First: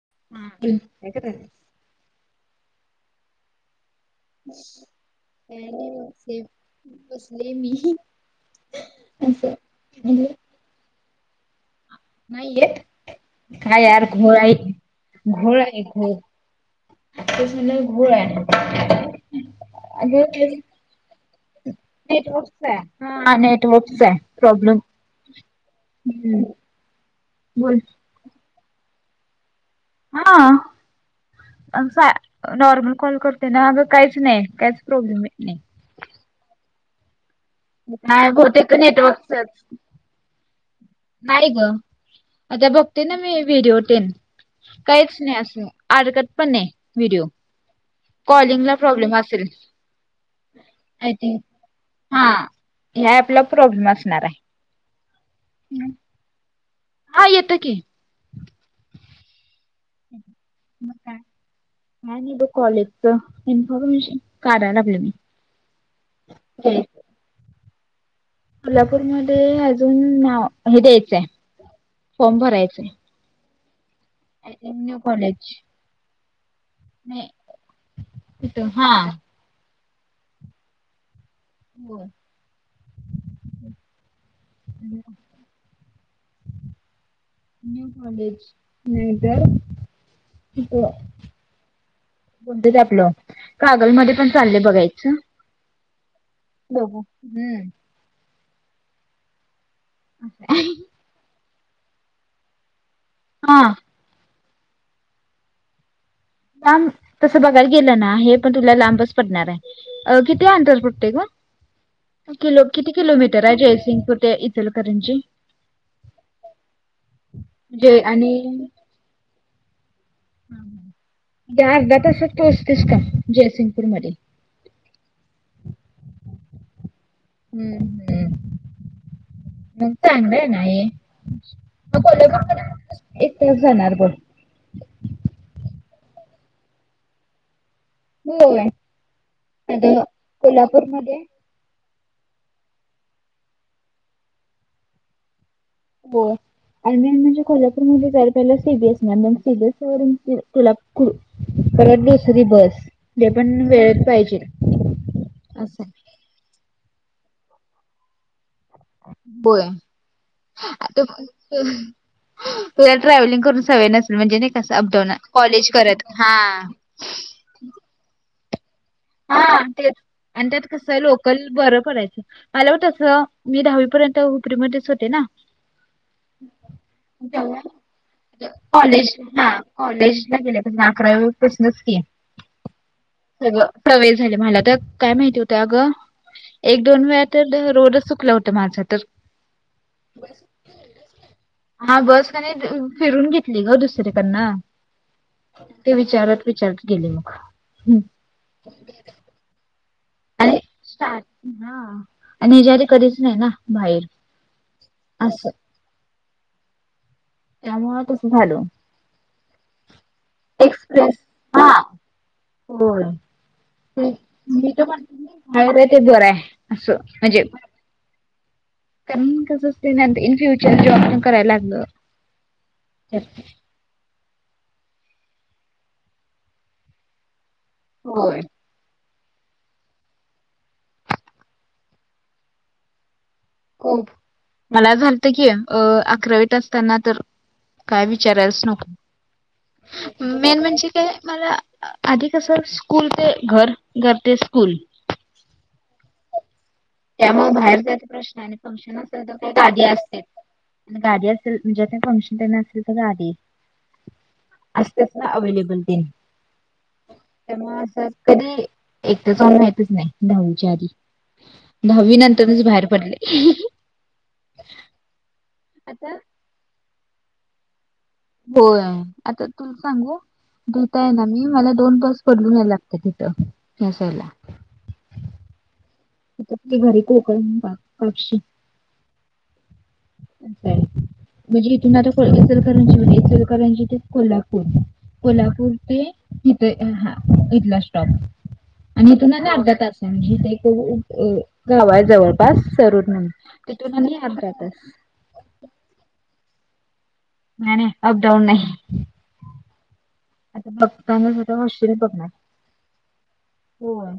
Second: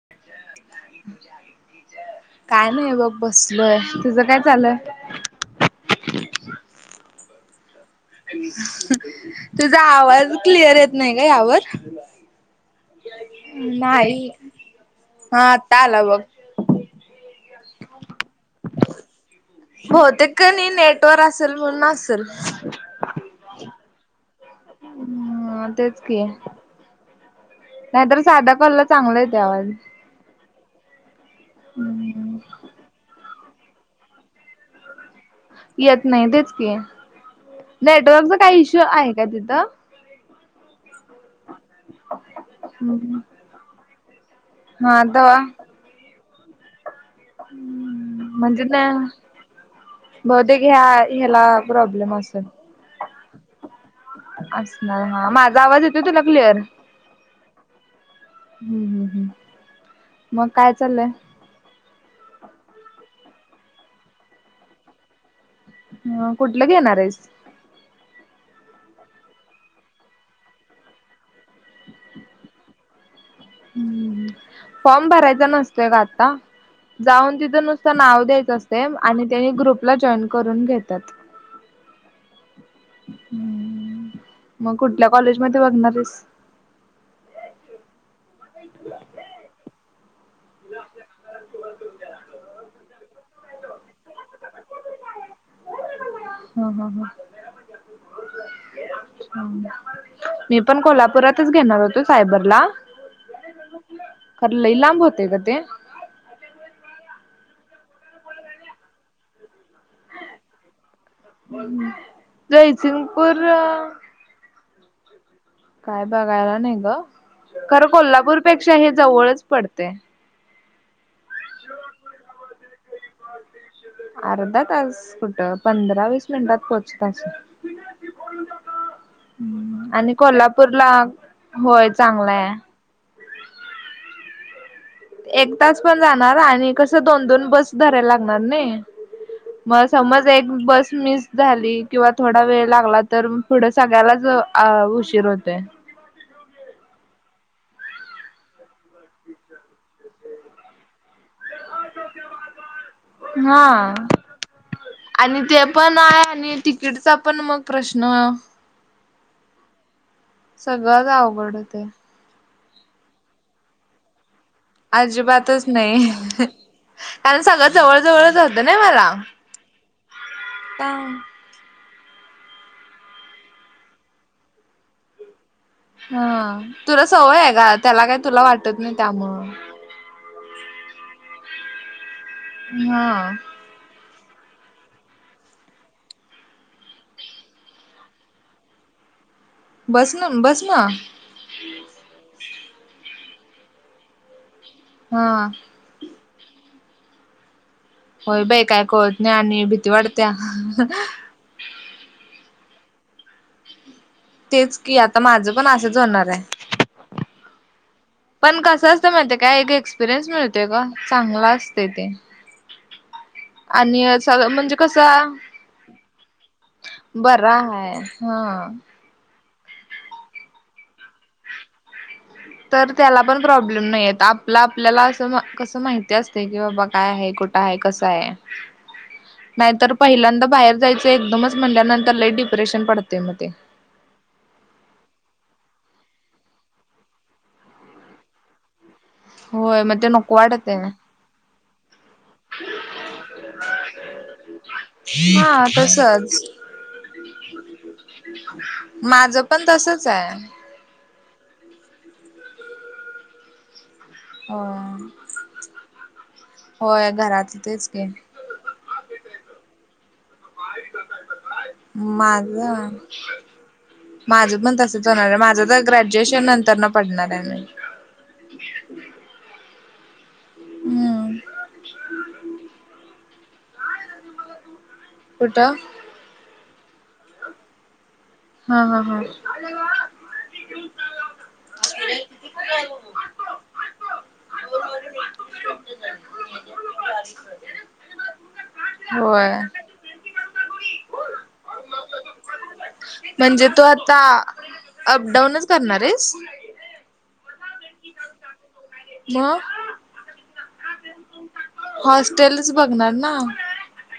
हा. आणि हे बघ बसलोय. तुझं काय चालय ले बसले मी. तुझा आवाज क्लिअर येत नाही का यावर. काय नाही आताला बघ. तुम्ही घोळ आहे आणि बहुतेक कणी नेटवर असेल म्हणून असेल नेटवर्क्स आहे नेटवर्क्स आहे.. प्रॉब्लेम हम् तेच कि बोल नाहीतर साधा... कल्ला चांगलं आहे त्या आवाज... हा हम्म नॉर्मल कॉल करतो.. त्यांना अगं काहीच नाही काहीच प्रॉब्लेम आहे.. येत नाही तेच की.. नाही नेटवर्कचा काही बहुतेक इशू आहे का नेटवर्कचच तिथं.. नाही ग आता बघते ना हम्म मी व्हिडओ तेन.. हा काहीच नाही तवा अस हारकत पण नाही व्हिडिओ.. म्हणजे कॉलिंगला ना प्रॉब्लेम असेल.... बहुतेक ह्या आय थिंक ह्याला प्रॉब्लेम हा असेल. ह्या अपला प्रॉब्लेम असणार आहे.. असणार माझा आवाज येतो तुला क्लिअर... हा येतं की मग काय म चाललंय का का नाही ब कॉलेजच.. इन्फॉर्मेशन काढायला लागलं मी.. अ कुठलं घेणार आहेस... कोल्हापूरमध्ये अजून हे द्यायचंय... फॉर्म भरायचं... हम्म फॉर्म भरायचा नसतोय का आता... नाही जाऊन तिथं नुसतं नाव द्यायचं तिथं असते हा आणि त्यानी ग्रुपला जॉईन करून घेतात... हो.. हम्म मग कुठल्या कॉलेज मध्ये बघणार आहे. न्यू हो.. आपलं कागल मध्ये पण चाललंय बघायचं.. ओ... बघु हम्म.. मी पण कोल्हापुरातच घेणार होतो सायबर ला.. हा... खर लई लांब होते का ते... लांब तसं बघायला गेलं ना हे पण तुला लांबच पडणार आहे.. अ किती अंतर पडतं ग किती जयसिंगपूर किलोमीटर आहे जयसिंगपूर ते इचलकरंजी... इचलकरंजी... काय बघायला नाही ग खरं म्हणजे आणि कोल्हापूर पेक्षा हे जवळच पडते.. अर्धा तसच पोहोचतेस काय? अर्धा तास कुठं पंधरा वीस मिनिटात पोहोचत.. अस हम्म हम्म मग आणि चांगल आहे कोल्हापूरला होय चांगला ना... आहे एक तास जाणार बघ... एक तास पण जाणार आणि कस दोन दोन बस... धरायला लागणार होय नाही मग आता समज एक बस कोल्हापूरमध्ये मिस झाली... किंवा थोडा वेळ लागला तर पुढं सगळ्यालाच उशीर होतोय. बर.. आणि मी म्हणजे कोल्हापूरमध्ये जर पहिली सीबीएस म सीबीएस वून कोल्हापूर.. परत दुसरी बस ते पण हा वेळेत पाहिजे. आणि ते असं. पण आहे आणि तिकीटचा पण मग प्रश्न... होय... आता सगळं अवघड ते... तुला ट्रॅव्हलिंग करून सवय नसेल म्हणजे... स अप डाउन अजिबातच कॉलेज करत नाही हा... कारण सगळं जवळ जवळच होतं ना मला हा ते आणि त्यात कसं लोकल बरं पडयचं.. मला वाटत अस मी दहावी पर्यंत हुपरी मध्येच होते ना, हा तुला सवय आहे का त्याला काही तुला वाटत नाही कॉलेज हा त्यामुळं कॉलेजला, अकरा वी पासून च की हा वेळ झाला मला तर काय माहिती होत अगं एक दोन वेळा तर रोड चूकलं होतं माझं तर बस ना बस ना हा बस क फिरून घेत. ग दुसर्याकडन हा ते विचारत विचारत गेले मग हम्म. होय बाई काय कळत नाही आणि भीती वाढत्या. आणि स्टार्ट हा आणि हे हिचा आदी कधीच नाही ना बाहेर तेच की आता असं माझं पण असंच होणार आहे. त्यामुळे तसं पण झालं कसं असत माहिती आहे काय एक एक्सपिरियन्स मिळतय का चांगला असते ते, हो, आणि सगळ म्हणजे कसं ते बरं आहे अस म्हणजे हाय हा इन फ्युचर जे आपण करायला लागलो. तर त्याला पण प्रॉब्लेम नाही आहेत. आपला आपल्याला असं कसं माहिती असते कि बाबा काय आहे कुठं आहे कस आहे. होय नाहीतर पहिल्यांदा बाहेर जायचं एकदमच म्हणल्यानंतर लई डिप्रेशन पडतंय मध्ये खूप मला जालतकि अकरावीत असताना तर काय विचारायलाच नको. होय म मेन म्हणजे काय मला आधी कस स्कूल ते घर घर ते स्कूल हा तसच त्यामुळ बाहेर जायच प्रश्न आणि फंक्शन असेल माझ तर काय पण गादि तसच असत्याच आहे आणि गादी असेल म्हणजे आता फंक्शन तेन असेल तर गादी. हो असत्यात ना अवलेबल तेनी होय घरात त्यामुळ तेच अस की कदी एकट जाउन माहतीच नाही दहावीच्या आदी माज माज पण तसच होणाराय आता ग्रॅज्युएशन नंतरन पडणाराय मी दथाय ना हम्म मी मला दोन बस बदलून यायलागततत इथ [inaudible] ह्यासाईडला कुट घरी घरी कोक [inaudible] हा हा हा असाय. म्हणजे इतुन आता कोल इचलकरंजीहुन इचलकरंजीतुन कोलापूर कोलापूर ते इथे हा इतला स्टॉप आणि इथून आणि होय अरदा तासाये म्हणजे इथ एक गावय जवळपास सरूट म्हणुन तितुन आणि आरदा तास अप डाऊनच करणाराइस नाई नई अप डाऊन नाही. म आता बगताना वशिर बगणार हॉस्टेलच बघणार ना होय.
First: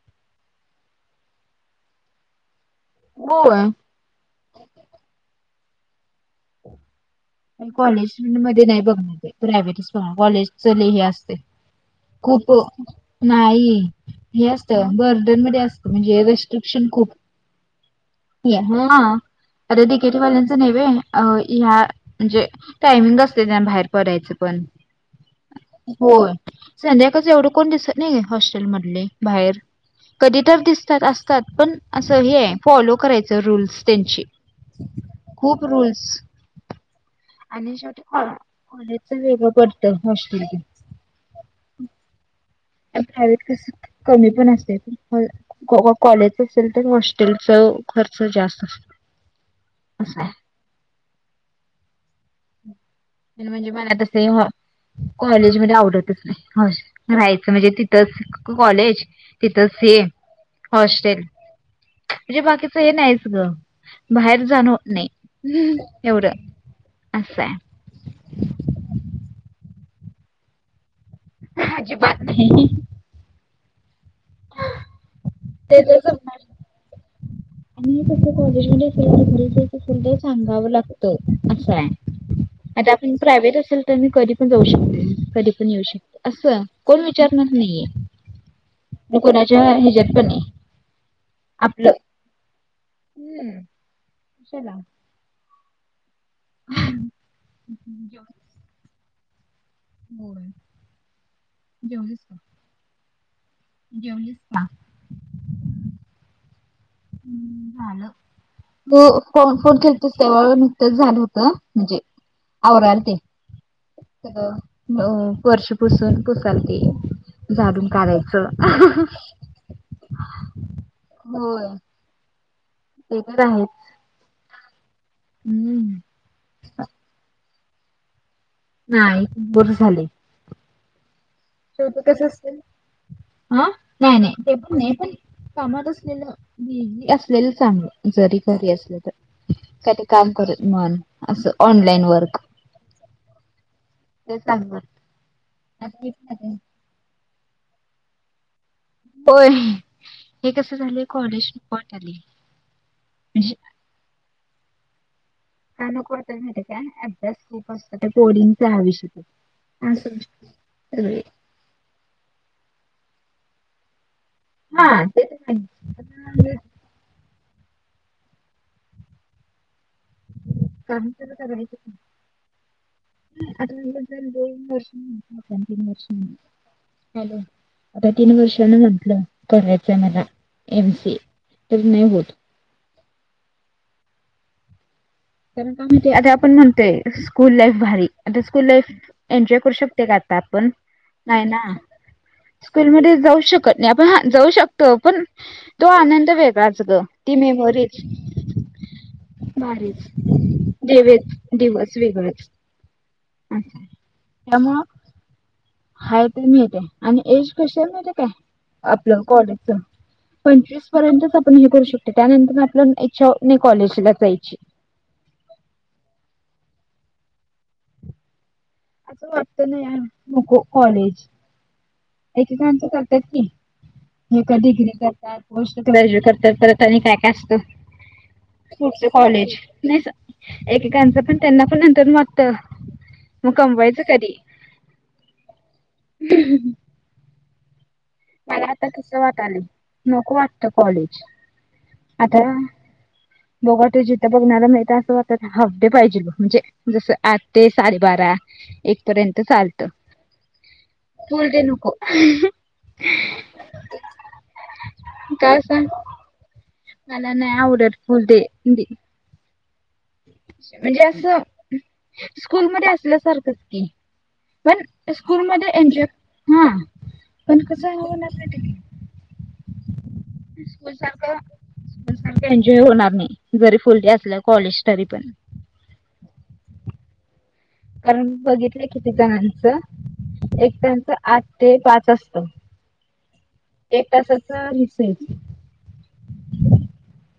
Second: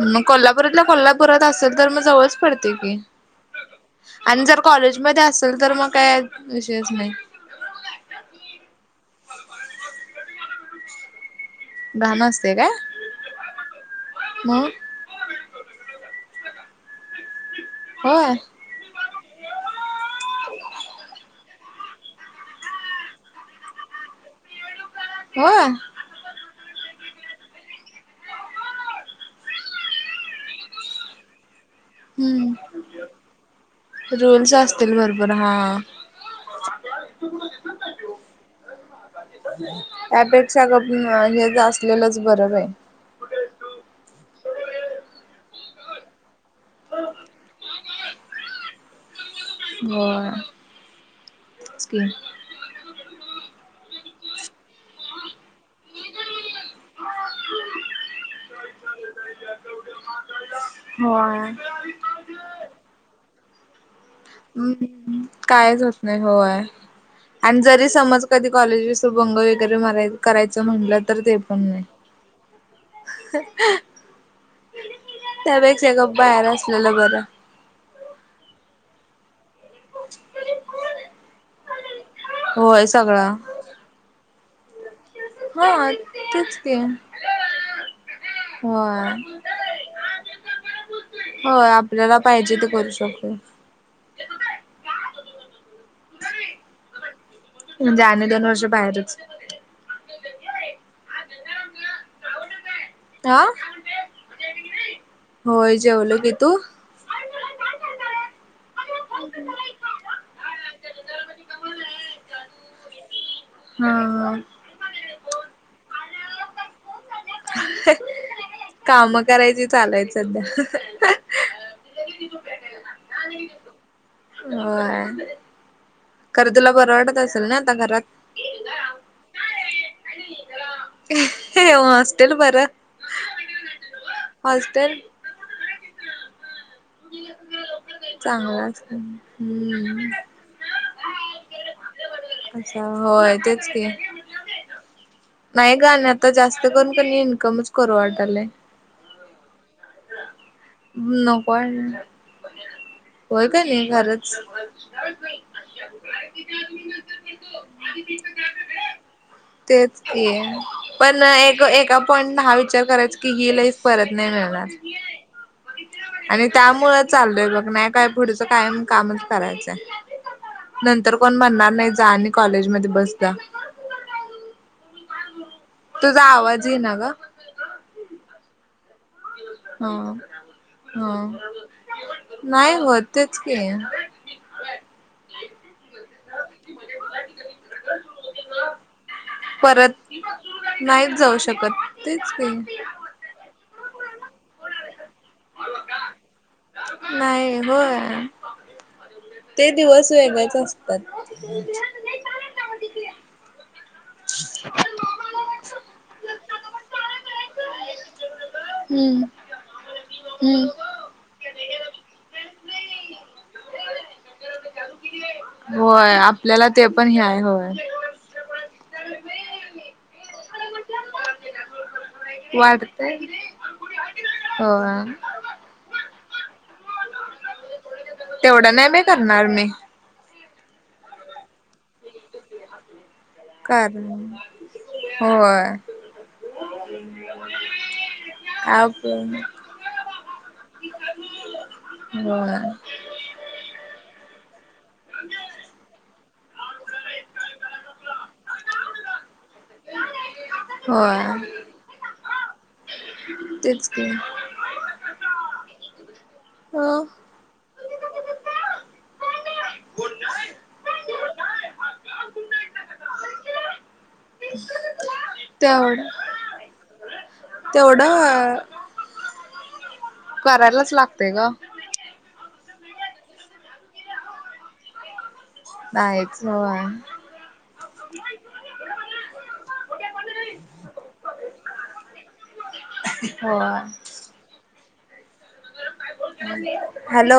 मग कोल्लापुरातल्या कोल्लापुरात असेल तर म जवळच पडत. की होय आण जर कॉलेज मदे असेल तर म काय विषयच नाही कॉलेजमदे नइ बघणार बई प्रायवेटच बगनार कॉलेजच लई हे असतय घाण खूप असते काय नाई हे मग असतय बर्डनमध्ये असतंय म्हणजे शन खूप होय हा आता डीकेटी वाल्यांचं नेइ वय ह्या म्हणजे टायमिंग असतय तेन बाहेर पडयचं पण होय होय संध्याकाळच एवढं कोण दिसत नइ हॉस्टेल मडले बाहेर कधी तर दिसतात असतात पण असं हे हम्म फॉलो करायचं रूल्स तेंची. रूल्स असतील भरपूर खूप हा. रूल् [inaudible] कॉलेजच वेगळं पडतं हॉस्टेलच त्यापेक्षा गप म हेच असलेलंच बर. [unintelligible] ते पण असत्यात. होय काॅ काॅ कॉलेजचं असेल तर हॉस्टेलचं खर्च जास्त असतंय. होय, च की. मेन म्हणजे मला तसे हाॅ कॉलेज मदे आवडतच नाइ. होय, राहायचं म्हणजे तिथंच क क कॉलेज तिथंच ते हॉस्टेल. होय म्हजे बाकीचं हे न्हाईच गं. हम्म कायच हम्म होत नइ एवढं होय. असं आण आहे जरी समज कदी कॉलेज विस बंग वगैरे माराय करायचं म्हणलं तर ते पण नइ. अजिबात नाही [inaudible] ते त्यापेक्षा तर गप जमणार बाहेर असलेलं बरं. आणि फक्त कॉलेजमदे असं [unintelligible] हुंदे सांगावं लागतं असाय. होय आता आपण सगळं प्रायवेट असेल तन कदी ण जाऊ शकते, कदी पण येऊ हा शकते, तेच असं की कोण विचाणार नइये. होय. म कोणाच्या हेज्यात पण नइ. होय आपल्याला पाइजे ते करू शकतोय. हम्म. चला मणजे आणि दोन वर्ष बाहेरच. होय. जेवलीस का? हां? जेवलीस का होय जेवलो की. तू? हम् झालं. त फ फोन केलतीस तवा नकतं झालं होत म्जे आवरालते. हा हा. अ वर्षपसून पुसालते. झाडून काढायचं. काम करायची चालू आहेत सध्या. होय. ते तर आहेच. व्हय. हम्म. खर्तूला बर वाटत असेल ना आता घरात. नाही बरं झालय. शेवटी कसं हॉस्टेल असतय, बरं आं नाही नाही ते पण नाही हॉस्टेल पण. कामात असलेलं. असलेलं चांगलं जरी चांगलं घरी असत असलं त. सते हम्म काम करे मन असं. Online work. अच्छा होय तेचकी. ते चांगलं नाही गं आणि हे आता पण आहे. जास्त करून कनी इन्कमच करु वाटालंय. होय. हे कसं झालंय कॉलेज नको आय. पट आली व्हय म्हणजे कनी खरच. का नको वाटय म्हइते काय अभ्यास खूप असतं पोरींचं हाविष्यक. तेच की, पण एक एका पॉइंटन हा विचार करायचा की ही लाईफ परत नाही मिळणार. हा ते तर आहे आणि आता त्यामुळं चाललय बघ. नाही काय पुढचं कायम कामच करायचंय. काम नंतर तर कोण म्हणणार नाही करायचं जा आणि कॉलेज [unintelligible] तुझा आवाज ये ना ग [unintelligible] हॅलो आता तीन वर्षानं आण करायचं हा आय मला एम सी हा ए तर नाही होत. तेचकी. का म्हणते आता आपण म्हणतोय स्कूल लाईफ भारी आता स्कूल लाईफ एन्जॉय करू शकते परत का आता आपण नाहीच जाऊ नाही ना शकत की स्कूलमध्ये जाऊ शकत नाही आपण जाऊ शकतो पण तो आनंद वेगळा ग ती नाही मेमोरी होय ते बारीच दिवस वेगळेच असतात. देवेच दिवस वेगळंच अच्छ ज्हा हाय ते मिळते आणि एज कशा मिळते काय आपलं हम्म कॉलेज हम्म. पंचवीस पर्यंत पण हे करू शकत त्यानंतर आपल्या इच्छा नाही कॉलेजला जायची होय आपल्याला ते पण हय होय असं वाटत ना या नको कॉलेज एक काम तर वाटतय. करतात की ल का हो डिग्री करतात पोस्ट ग्रॅज्युएट कर तर परत आणि काय काय असत पु तेवढं नाही बाई पुढचं करणार कॉलेज मी नाही एकेकांचं पण त्यांना पण नंतर मटत कारण होय मला आता आप कस वाट आलं नको वाटत कॉलेज आता बघा त जिथं बघण्याला मिळता अस हफडे पाहिजे म्हणजे जस आठ ते साडेबारा एक पर्यंत चालत होय बोलते नको तेच का काय स मला नाही आवडेत फुल ते म्हणजे अस स्कूल म असल्यासारखंच की पण स्कूल मध्ये एनजॉय तेवढं हा पण कस ह न तेवढं त करायलाच स्कूल लागतय सारखं ग स्कूल सारखं होणार नाही जरी फुल डे अस कॉलेज तरी पण नाही एकच कारण बघितलं किती जणांचं एक त्यांच आ ते पाच असत होय एक तासाच रिसल हॅलो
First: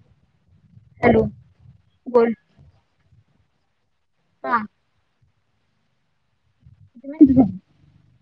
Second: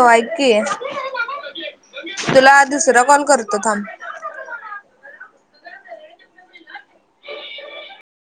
हॅलो बोल तुला दुसरा कॉल करतो थांब हा क